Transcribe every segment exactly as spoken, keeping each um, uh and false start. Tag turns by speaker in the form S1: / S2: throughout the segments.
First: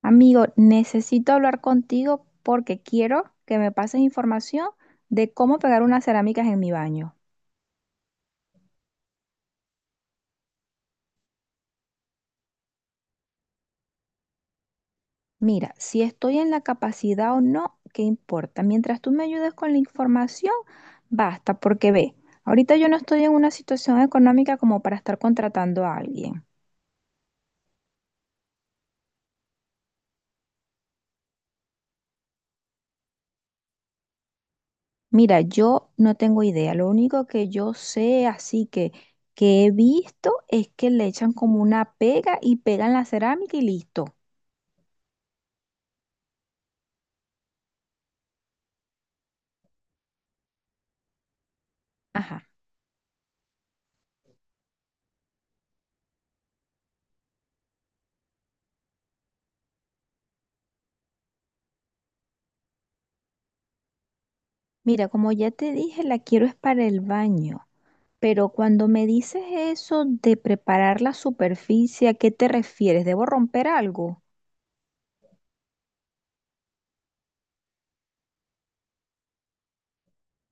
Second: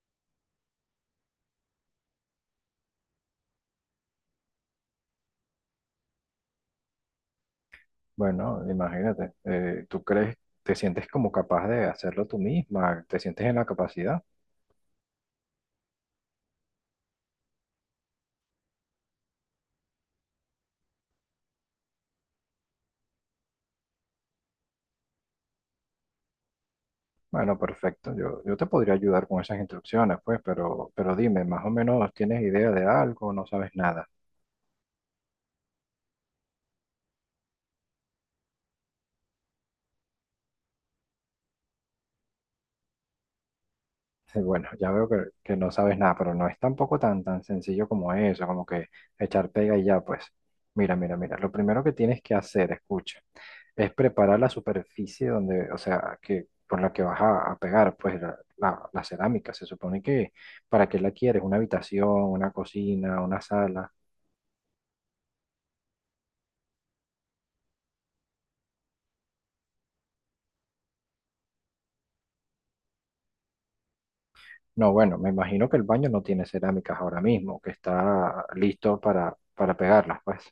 S1: Amigo, necesito hablar contigo porque quiero que me pases información de cómo pegar unas cerámicas en mi baño.
S2: Bueno, imagínate, eh, ¿tú crees, te sientes como capaz de hacerlo tú misma? ¿Te sientes en la capacidad?
S1: Mira, si estoy en la capacidad o no, qué importa. Mientras tú me ayudes con la información, basta, porque ve, ahorita yo no estoy en una situación económica como para estar contratando a alguien.
S2: Bueno, perfecto, yo, yo te podría ayudar con esas instrucciones, pues, pero, pero dime, ¿más o menos tienes idea de algo o no sabes nada?
S1: Mira, yo no tengo idea. Lo único que yo sé, así que que he visto, es que le echan como una pega y pegan la cerámica y listo.
S2: Bueno, ya veo que, que no sabes nada, pero no es tampoco tan, tan sencillo como eso, como que echar pega y ya, pues. Mira, mira, mira, lo primero que tienes que
S1: Ajá.
S2: hacer, escucha, es preparar la superficie donde, o sea, que por la que vas a, a pegar, pues la, la- la cerámica. Se supone que para qué la quieres, una habitación, una cocina, una sala.
S1: Mira, como ya te dije, la quiero es para el baño, pero cuando me dices eso de preparar la superficie, ¿a qué te refieres? ¿Debo romper algo?
S2: No, bueno, me imagino que el baño no tiene cerámicas ahora mismo, que está listo para, para pegarlas, pues.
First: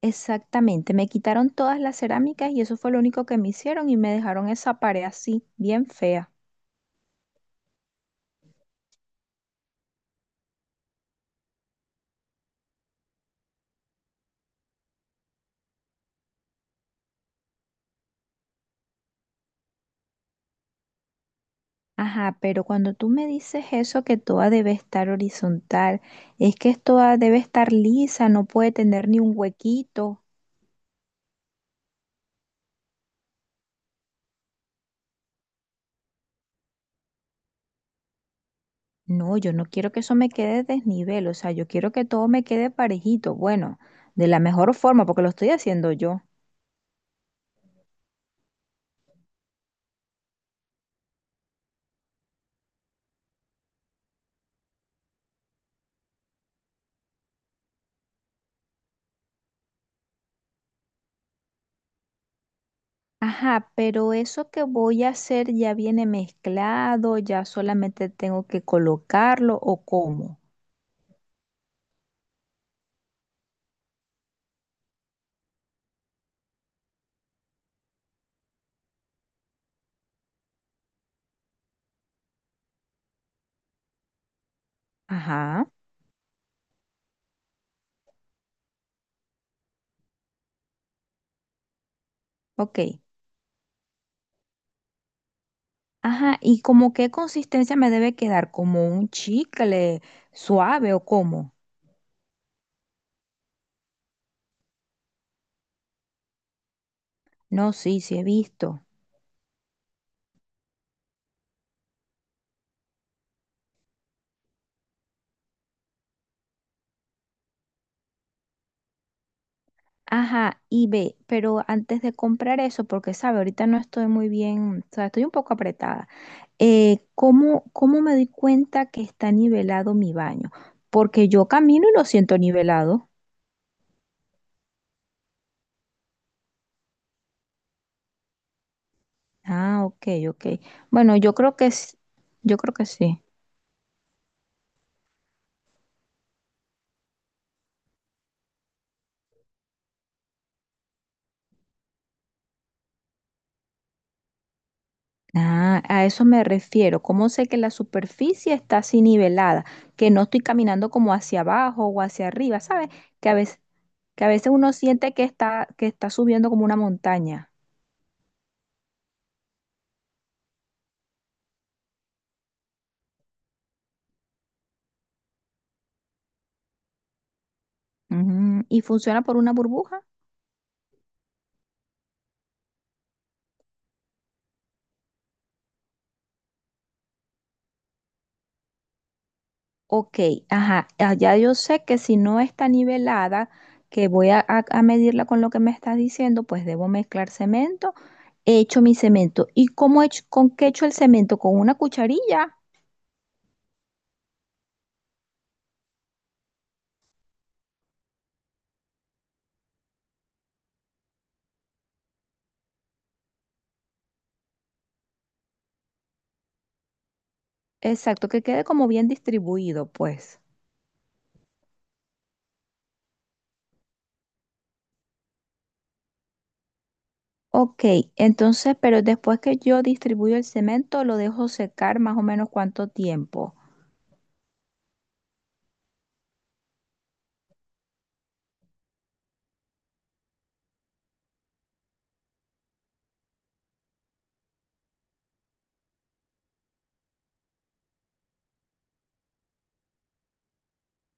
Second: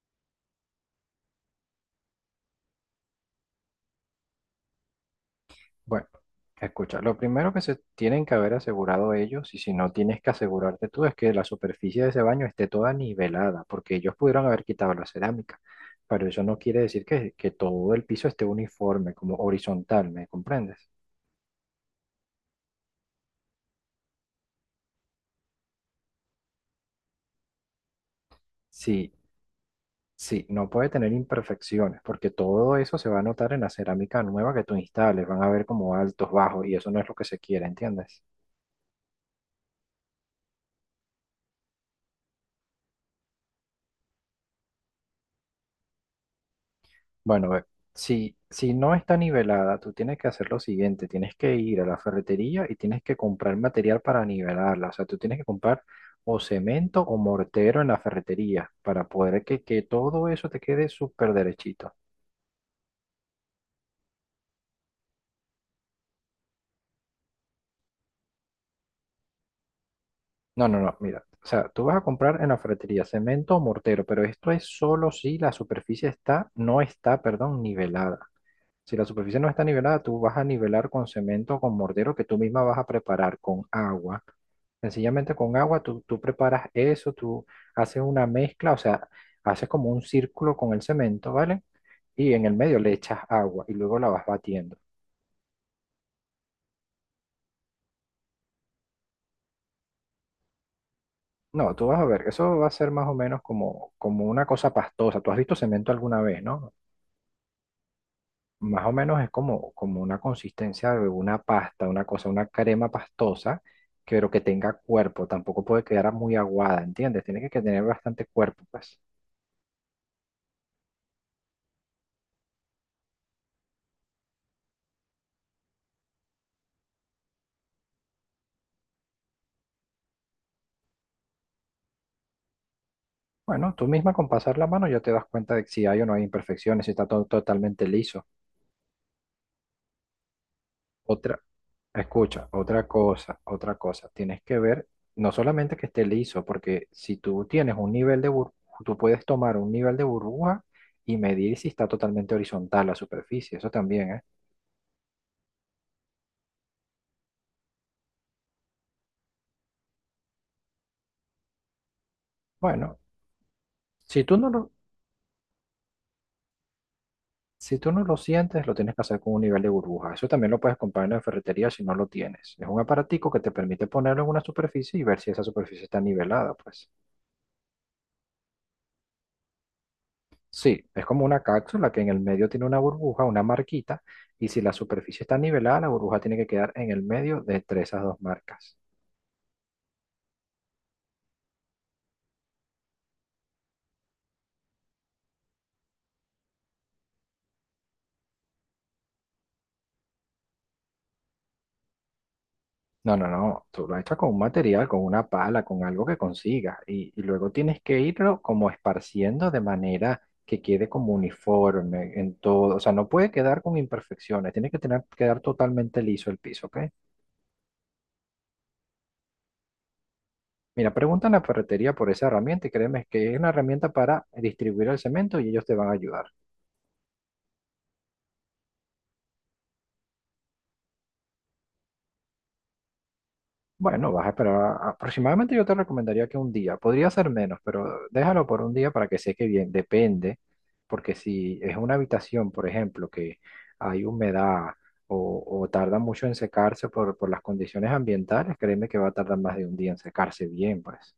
S1: Exactamente, me quitaron todas las cerámicas y eso fue lo único que me hicieron y me dejaron esa pared así, bien
S2: Bueno,
S1: fea.
S2: escucha, lo primero que se tienen que haber asegurado ellos, y si no tienes que asegurarte tú, es que la superficie de ese baño esté toda nivelada, porque ellos pudieron haber quitado la cerámica, pero eso no quiere decir que, que todo el piso esté uniforme, como horizontal, ¿me comprendes?
S1: Ajá, pero cuando tú me dices eso que toda debe estar horizontal, es que toda debe estar lisa, no puede tener
S2: Sí,
S1: ni un huequito.
S2: sí, no puede tener imperfecciones, porque todo eso se va a notar en la cerámica nueva que tú instales, van a ver como altos, bajos, y eso no es lo que se quiere, ¿entiendes?
S1: No, yo no quiero que eso me quede desnivel, o sea, yo quiero que todo me quede parejito, bueno, de la mejor forma, porque lo estoy haciendo yo.
S2: Bueno, ve, si, si no está nivelada, tú tienes que hacer lo siguiente, tienes que ir a la ferretería y tienes que comprar material para nivelarla, o sea, tú tienes que comprar o cemento o mortero en la ferretería para poder que, que todo eso te quede súper derechito.
S1: Ajá, pero eso que voy a hacer ya viene mezclado, ya solamente tengo que colocarlo o cómo.
S2: No, no, no, mira, o sea, tú vas a comprar en la ferretería cemento o mortero, pero esto es solo si la superficie está, no está, perdón, nivelada. Si la superficie no está nivelada, tú vas a nivelar con cemento o con mortero que tú misma vas a preparar con agua. Sencillamente con
S1: Ajá,
S2: agua, tú, tú preparas eso, tú haces una mezcla, o sea, haces como un círculo con el cemento, ¿vale? Y en el medio le
S1: ok.
S2: echas agua y luego la vas batiendo.
S1: Ajá, ¿y como qué consistencia me debe quedar? ¿Como un chicle suave o cómo?
S2: No, tú vas a ver, eso va a ser más o menos como, como una cosa pastosa. Tú has visto cemento alguna vez, ¿no?
S1: No, sí, sí he visto.
S2: Más o menos es como, como una consistencia de una pasta, una cosa, una crema pastosa, que- pero que tenga cuerpo, tampoco puede quedar muy aguada, ¿entiendes? Tiene que que tener bastante cuerpo, pues.
S1: Ajá, y ve, pero antes de comprar eso, porque sabe, ahorita no estoy muy bien, o sea, estoy un poco apretada. Eh, ¿cómo, cómo me doy cuenta que está nivelado mi baño? Porque yo camino y lo siento nivelado.
S2: Bueno, tú misma con pasar la mano ya te das cuenta de si hay o no hay imperfecciones, si está todo totalmente liso.
S1: Ah, ok, ok. Bueno, yo
S2: Otra,
S1: creo que s-
S2: escucha,
S1: yo creo que
S2: otra
S1: sí.
S2: cosa, otra cosa, tienes que ver no solamente que esté liso, porque si tú tienes un nivel de burbuja, tú puedes tomar un nivel de burbuja y medir si está totalmente horizontal la superficie, eso también, ¿eh?
S1: Ah, a eso me refiero. ¿Cómo sé que la superficie está así nivelada? Que no estoy caminando como hacia abajo o hacia arriba, ¿sabes?
S2: Bueno,
S1: Que a veces,
S2: Si
S1: que a
S2: tú
S1: veces
S2: no lo,
S1: uno siente que está, que está subiendo como una montaña.
S2: si tú no lo sientes, lo tienes que hacer con un nivel de burbuja. Eso también lo puedes comprar en la ferretería si no lo tienes. Es un aparatico que te permite ponerlo en una superficie y ver si esa superficie está nivelada, pues.
S1: Ujú. ¿Y funciona por una burbuja?
S2: Sí, es como una cápsula que en el medio tiene una burbuja, una marquita, y si la superficie está nivelada, la burbuja tiene que quedar en el medio de entre esas dos marcas.
S1: Ok, ajá, ah, ya yo sé que si no está nivelada, que voy a, a- a medirla con lo que me estás diciendo, pues debo mezclar cemento. He hecho mi cemento. ¿Y cómo he hecho, con qué he hecho el cemento? Con una cucharilla.
S2: No, no, no, tú lo echas con un material, con una pala, con algo que consigas y, y luego tienes que irlo como esparciendo de manera que quede como uniforme en todo, o sea, no puede quedar con imperfecciones, tiene que tener, quedar totalmente liso el piso, ¿ok?
S1: Exacto, que quede como bien distribuido, pues.
S2: Mira, pregunta en la ferretería por esa herramienta y créeme que es una herramienta para distribuir el cemento y ellos te van a ayudar.
S1: Ok, entonces, pero después que yo distribuyo el cemento, lo dejo secar más o menos cuánto tiempo.
S2: Bueno, vas a esperar aproximadamente, yo te recomendaría que un día, podría ser menos, pero déjalo por un día para que seque bien, depende, porque si es una habitación, por ejemplo, que hay humedad o, o tarda mucho en secarse por, por las condiciones ambientales, créeme que va a tardar más de un día en secarse bien, pues.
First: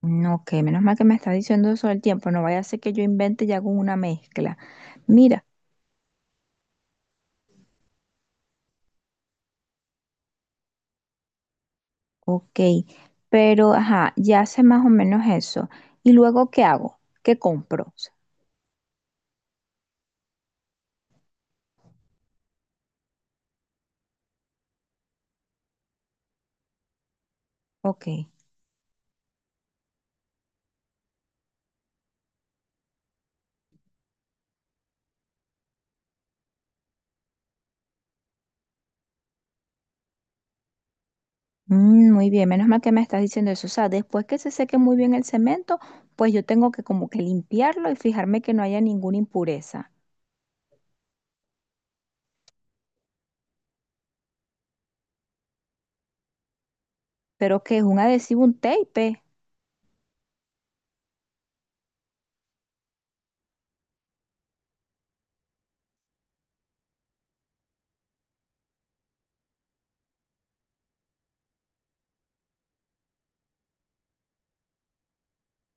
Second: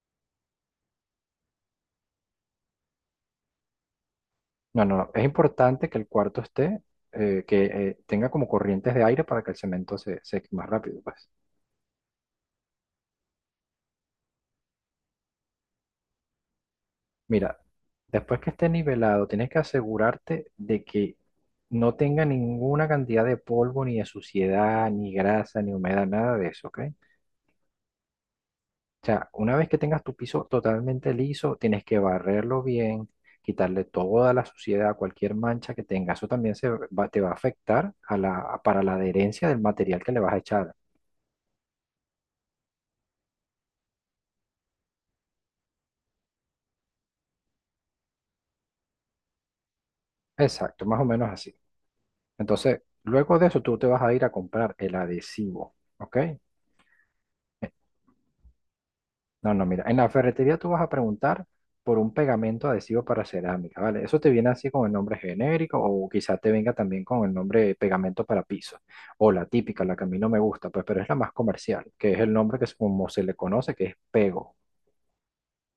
S1: Mm, ok, menos mal que me estás diciendo eso del tiempo, no vaya a ser que yo invente y hago una mezcla.
S2: No, no, no, es
S1: Mira.
S2: importante que el cuarto esté, eh, que eh, tenga como corrientes de aire para que el cemento se seque más rápido, pues.
S1: Ok, pero ajá, ya sé más o menos eso. ¿Y luego qué hago? ¿Qué
S2: Mira,
S1: compro?
S2: después que esté nivelado, tienes que asegurarte de que no tenga ninguna cantidad de polvo, ni de suciedad, ni grasa, ni humedad, nada de eso, ¿ok?
S1: Ok.
S2: O sea, una vez que tengas tu piso totalmente liso, tienes que barrerlo bien, quitarle toda la suciedad, cualquier mancha que tenga. Eso también se va- te va a afectar a la, para la adherencia del material que le vas a echar.
S1: Mm, muy bien, menos mal que me estás diciendo eso. O sea, después que se seque muy bien el cemento, pues yo tengo que como que limpiarlo y fijarme que no haya ninguna impureza.
S2: Exacto, más o menos así. Entonces, luego de eso, tú te vas a ir a comprar el adhesivo, ¿ok?
S1: Pero que es un adhesivo, un tape.
S2: No, no, mira, en la ferretería tú vas a preguntar por un pegamento adhesivo para cerámica, ¿vale? Eso te viene así con el nombre genérico o quizá te venga también con el nombre de pegamento para piso o la típica, la que a mí no me gusta, pues, pero es la más comercial, que es el nombre que es como se le conoce, que es pego.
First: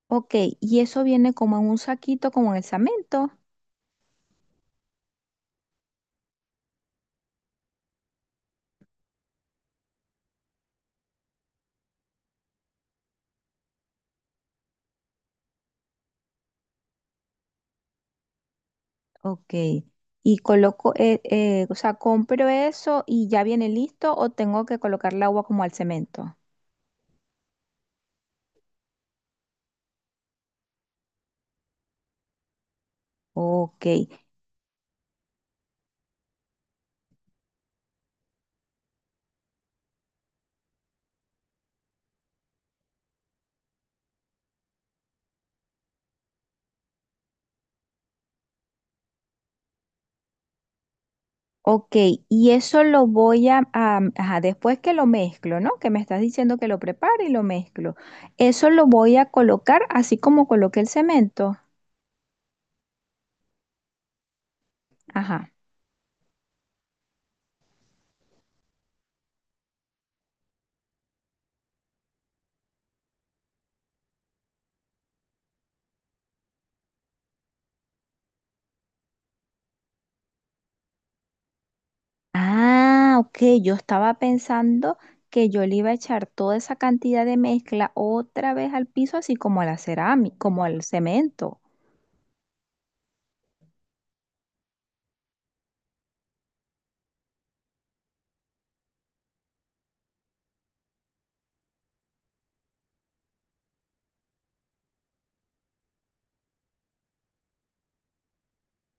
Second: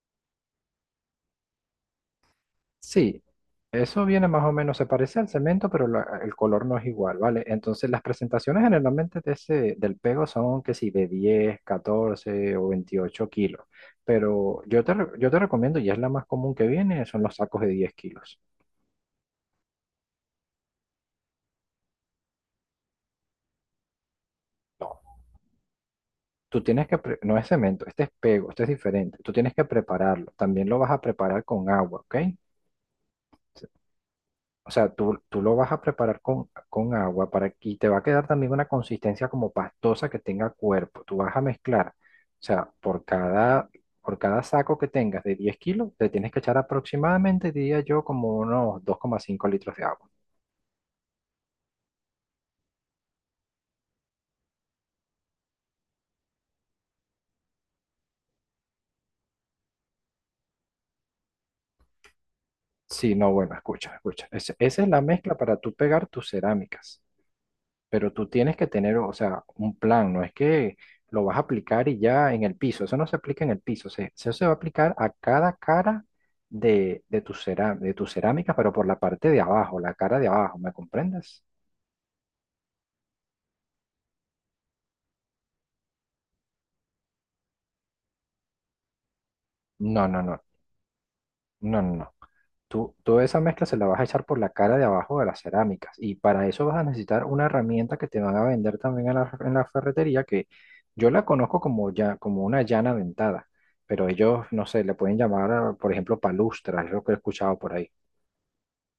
S1: Ok, y eso viene como en un saquito, como en el
S2: Sí,
S1: cemento.
S2: eso viene más o menos, se parece al cemento, pero la- el color no es igual, ¿vale? Entonces las presentaciones generalmente de ese, del pego son que si de diez, catorce o veintiocho kilos, pero yo te, re- yo te recomiendo, y es la más común que viene, son los sacos de diez kilos.
S1: Ok, y coloco, eh, eh, o sea, compro eso y ya viene listo o tengo que
S2: No,
S1: colocarle agua como al cemento.
S2: tú tienes que, pre- no es cemento, este es pego, este es diferente, tú tienes que prepararlo, también lo vas a preparar con agua, ¿ok?
S1: Ok.
S2: O sea, tú, tú lo vas a preparar con, con agua para, y te va a quedar también una consistencia como pastosa que tenga cuerpo. Tú vas a mezclar, o sea, por cada, por cada saco que tengas de diez kilos, te tienes que echar aproximadamente, diría yo, como unos dos coma cinco litros de agua.
S1: Ok, y eso lo voy a, a- ajá, después que lo mezclo, ¿no? Que me estás diciendo que lo prepare y lo mezclo. Eso lo voy a colocar así como coloqué el cemento.
S2: Sí, no, bueno, escucha, escucha. Ese- esa es la mezcla
S1: Ajá.
S2: para tú pegar tus cerámicas. Pero tú tienes que tener, o sea, un plan, no es que lo vas a aplicar y ya en el piso, eso no se aplica en el piso, se, eso se va a aplicar a cada cara de, de tu cerá- de tu cerámica, pero por la parte de abajo, la cara de abajo, ¿me comprendes?
S1: Ah, ok, yo estaba pensando que yo le iba a echar toda esa cantidad de mezcla otra vez al piso, así como a la
S2: No, no,
S1: cerámica,
S2: no,
S1: como al cemento.
S2: no, no, no. Tú, toda esa mezcla se la vas a echar por la cara de abajo de las cerámicas y para eso vas a necesitar una herramienta que te van a vender también en la, en la ferretería que yo la conozco como, ya, como una llana dentada, pero ellos, no sé, le pueden llamar, a, por ejemplo, palustra, es lo que he escuchado por ahí.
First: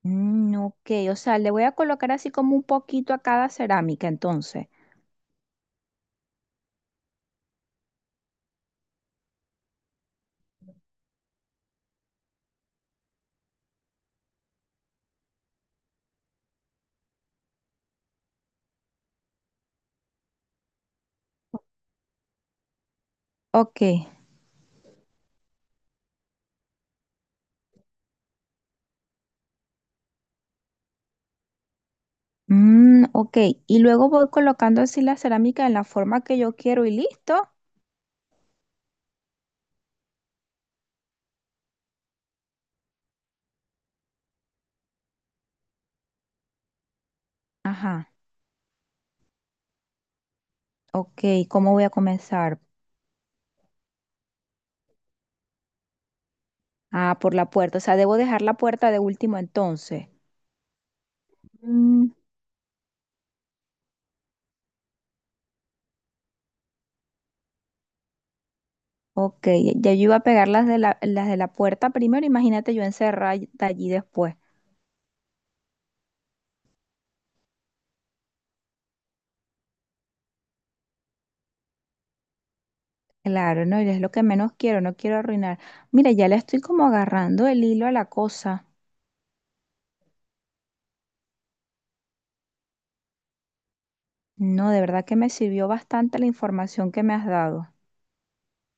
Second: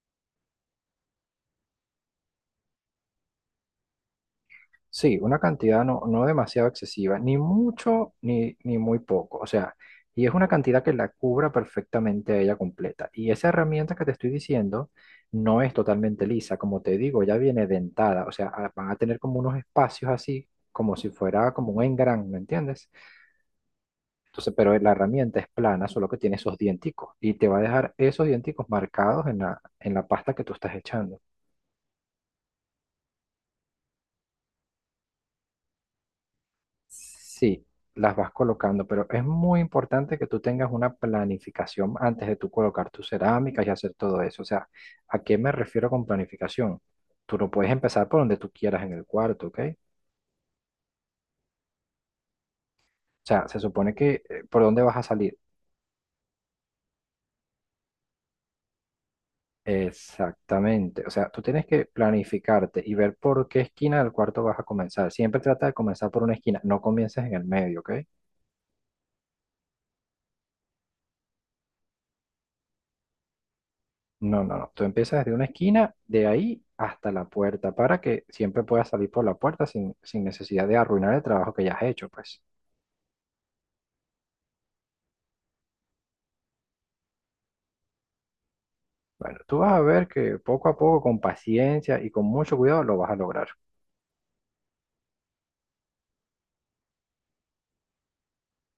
S1: Mm, ok, o sea, le voy a colocar así como un poquito a cada cerámica, entonces.
S2: Sí, una cantidad no, no demasiado excesiva, ni mucho ni, ni muy poco. O sea, y es una cantidad que la cubra perfectamente a ella completa. Y esa herramienta que te estoy diciendo no es totalmente lisa, como te digo, ya viene dentada. O sea, a- van a tener como unos espacios así, como si fuera como un engran, ¿me entiendes?
S1: Ok.
S2: Entonces, pero la herramienta es plana, solo que tiene esos dienticos. Y te va a dejar esos dienticos marcados en la, en la pasta que tú estás echando.
S1: Mm, ok, y luego voy colocando así la cerámica en la forma que yo quiero y listo.
S2: Sí, las vas colocando, pero es muy importante que tú tengas una planificación antes de tú colocar tus cerámicas y hacer todo eso. O sea, ¿a qué me refiero con planificación? Tú no puedes empezar
S1: Ajá,
S2: por donde tú quieras en el cuarto, ¿ok? O
S1: ok, ¿cómo voy a comenzar?
S2: sea, se supone que eh, por dónde vas a salir.
S1: Ah, por la puerta, o sea, debo dejar la puerta de último entonces.
S2: Exactamente. O sea, tú tienes que
S1: Mm,
S2: planificarte y ver por qué esquina del cuarto vas a comenzar. Siempre trata de comenzar por una esquina, no comiences en el medio, ¿ok?
S1: ok, ya yo iba a pegar las de la, las de la puerta primero, imagínate yo encerrar allí después.
S2: No, no, no. Tú empiezas desde una esquina, de ahí hasta la puerta, para que siempre puedas salir por la puerta sin, sin necesidad de arruinar el trabajo que ya has hecho, pues.
S1: Claro, no, y es lo que menos quiero, no quiero arruinar. Mira, ya le estoy como agarrando el hilo a la cosa.
S2: Bueno, tú vas a ver que poco a poco, con paciencia y con mucho cuidado, lo vas a lograr.
S1: No, de verdad que me sirvió bastante la información que me has dado.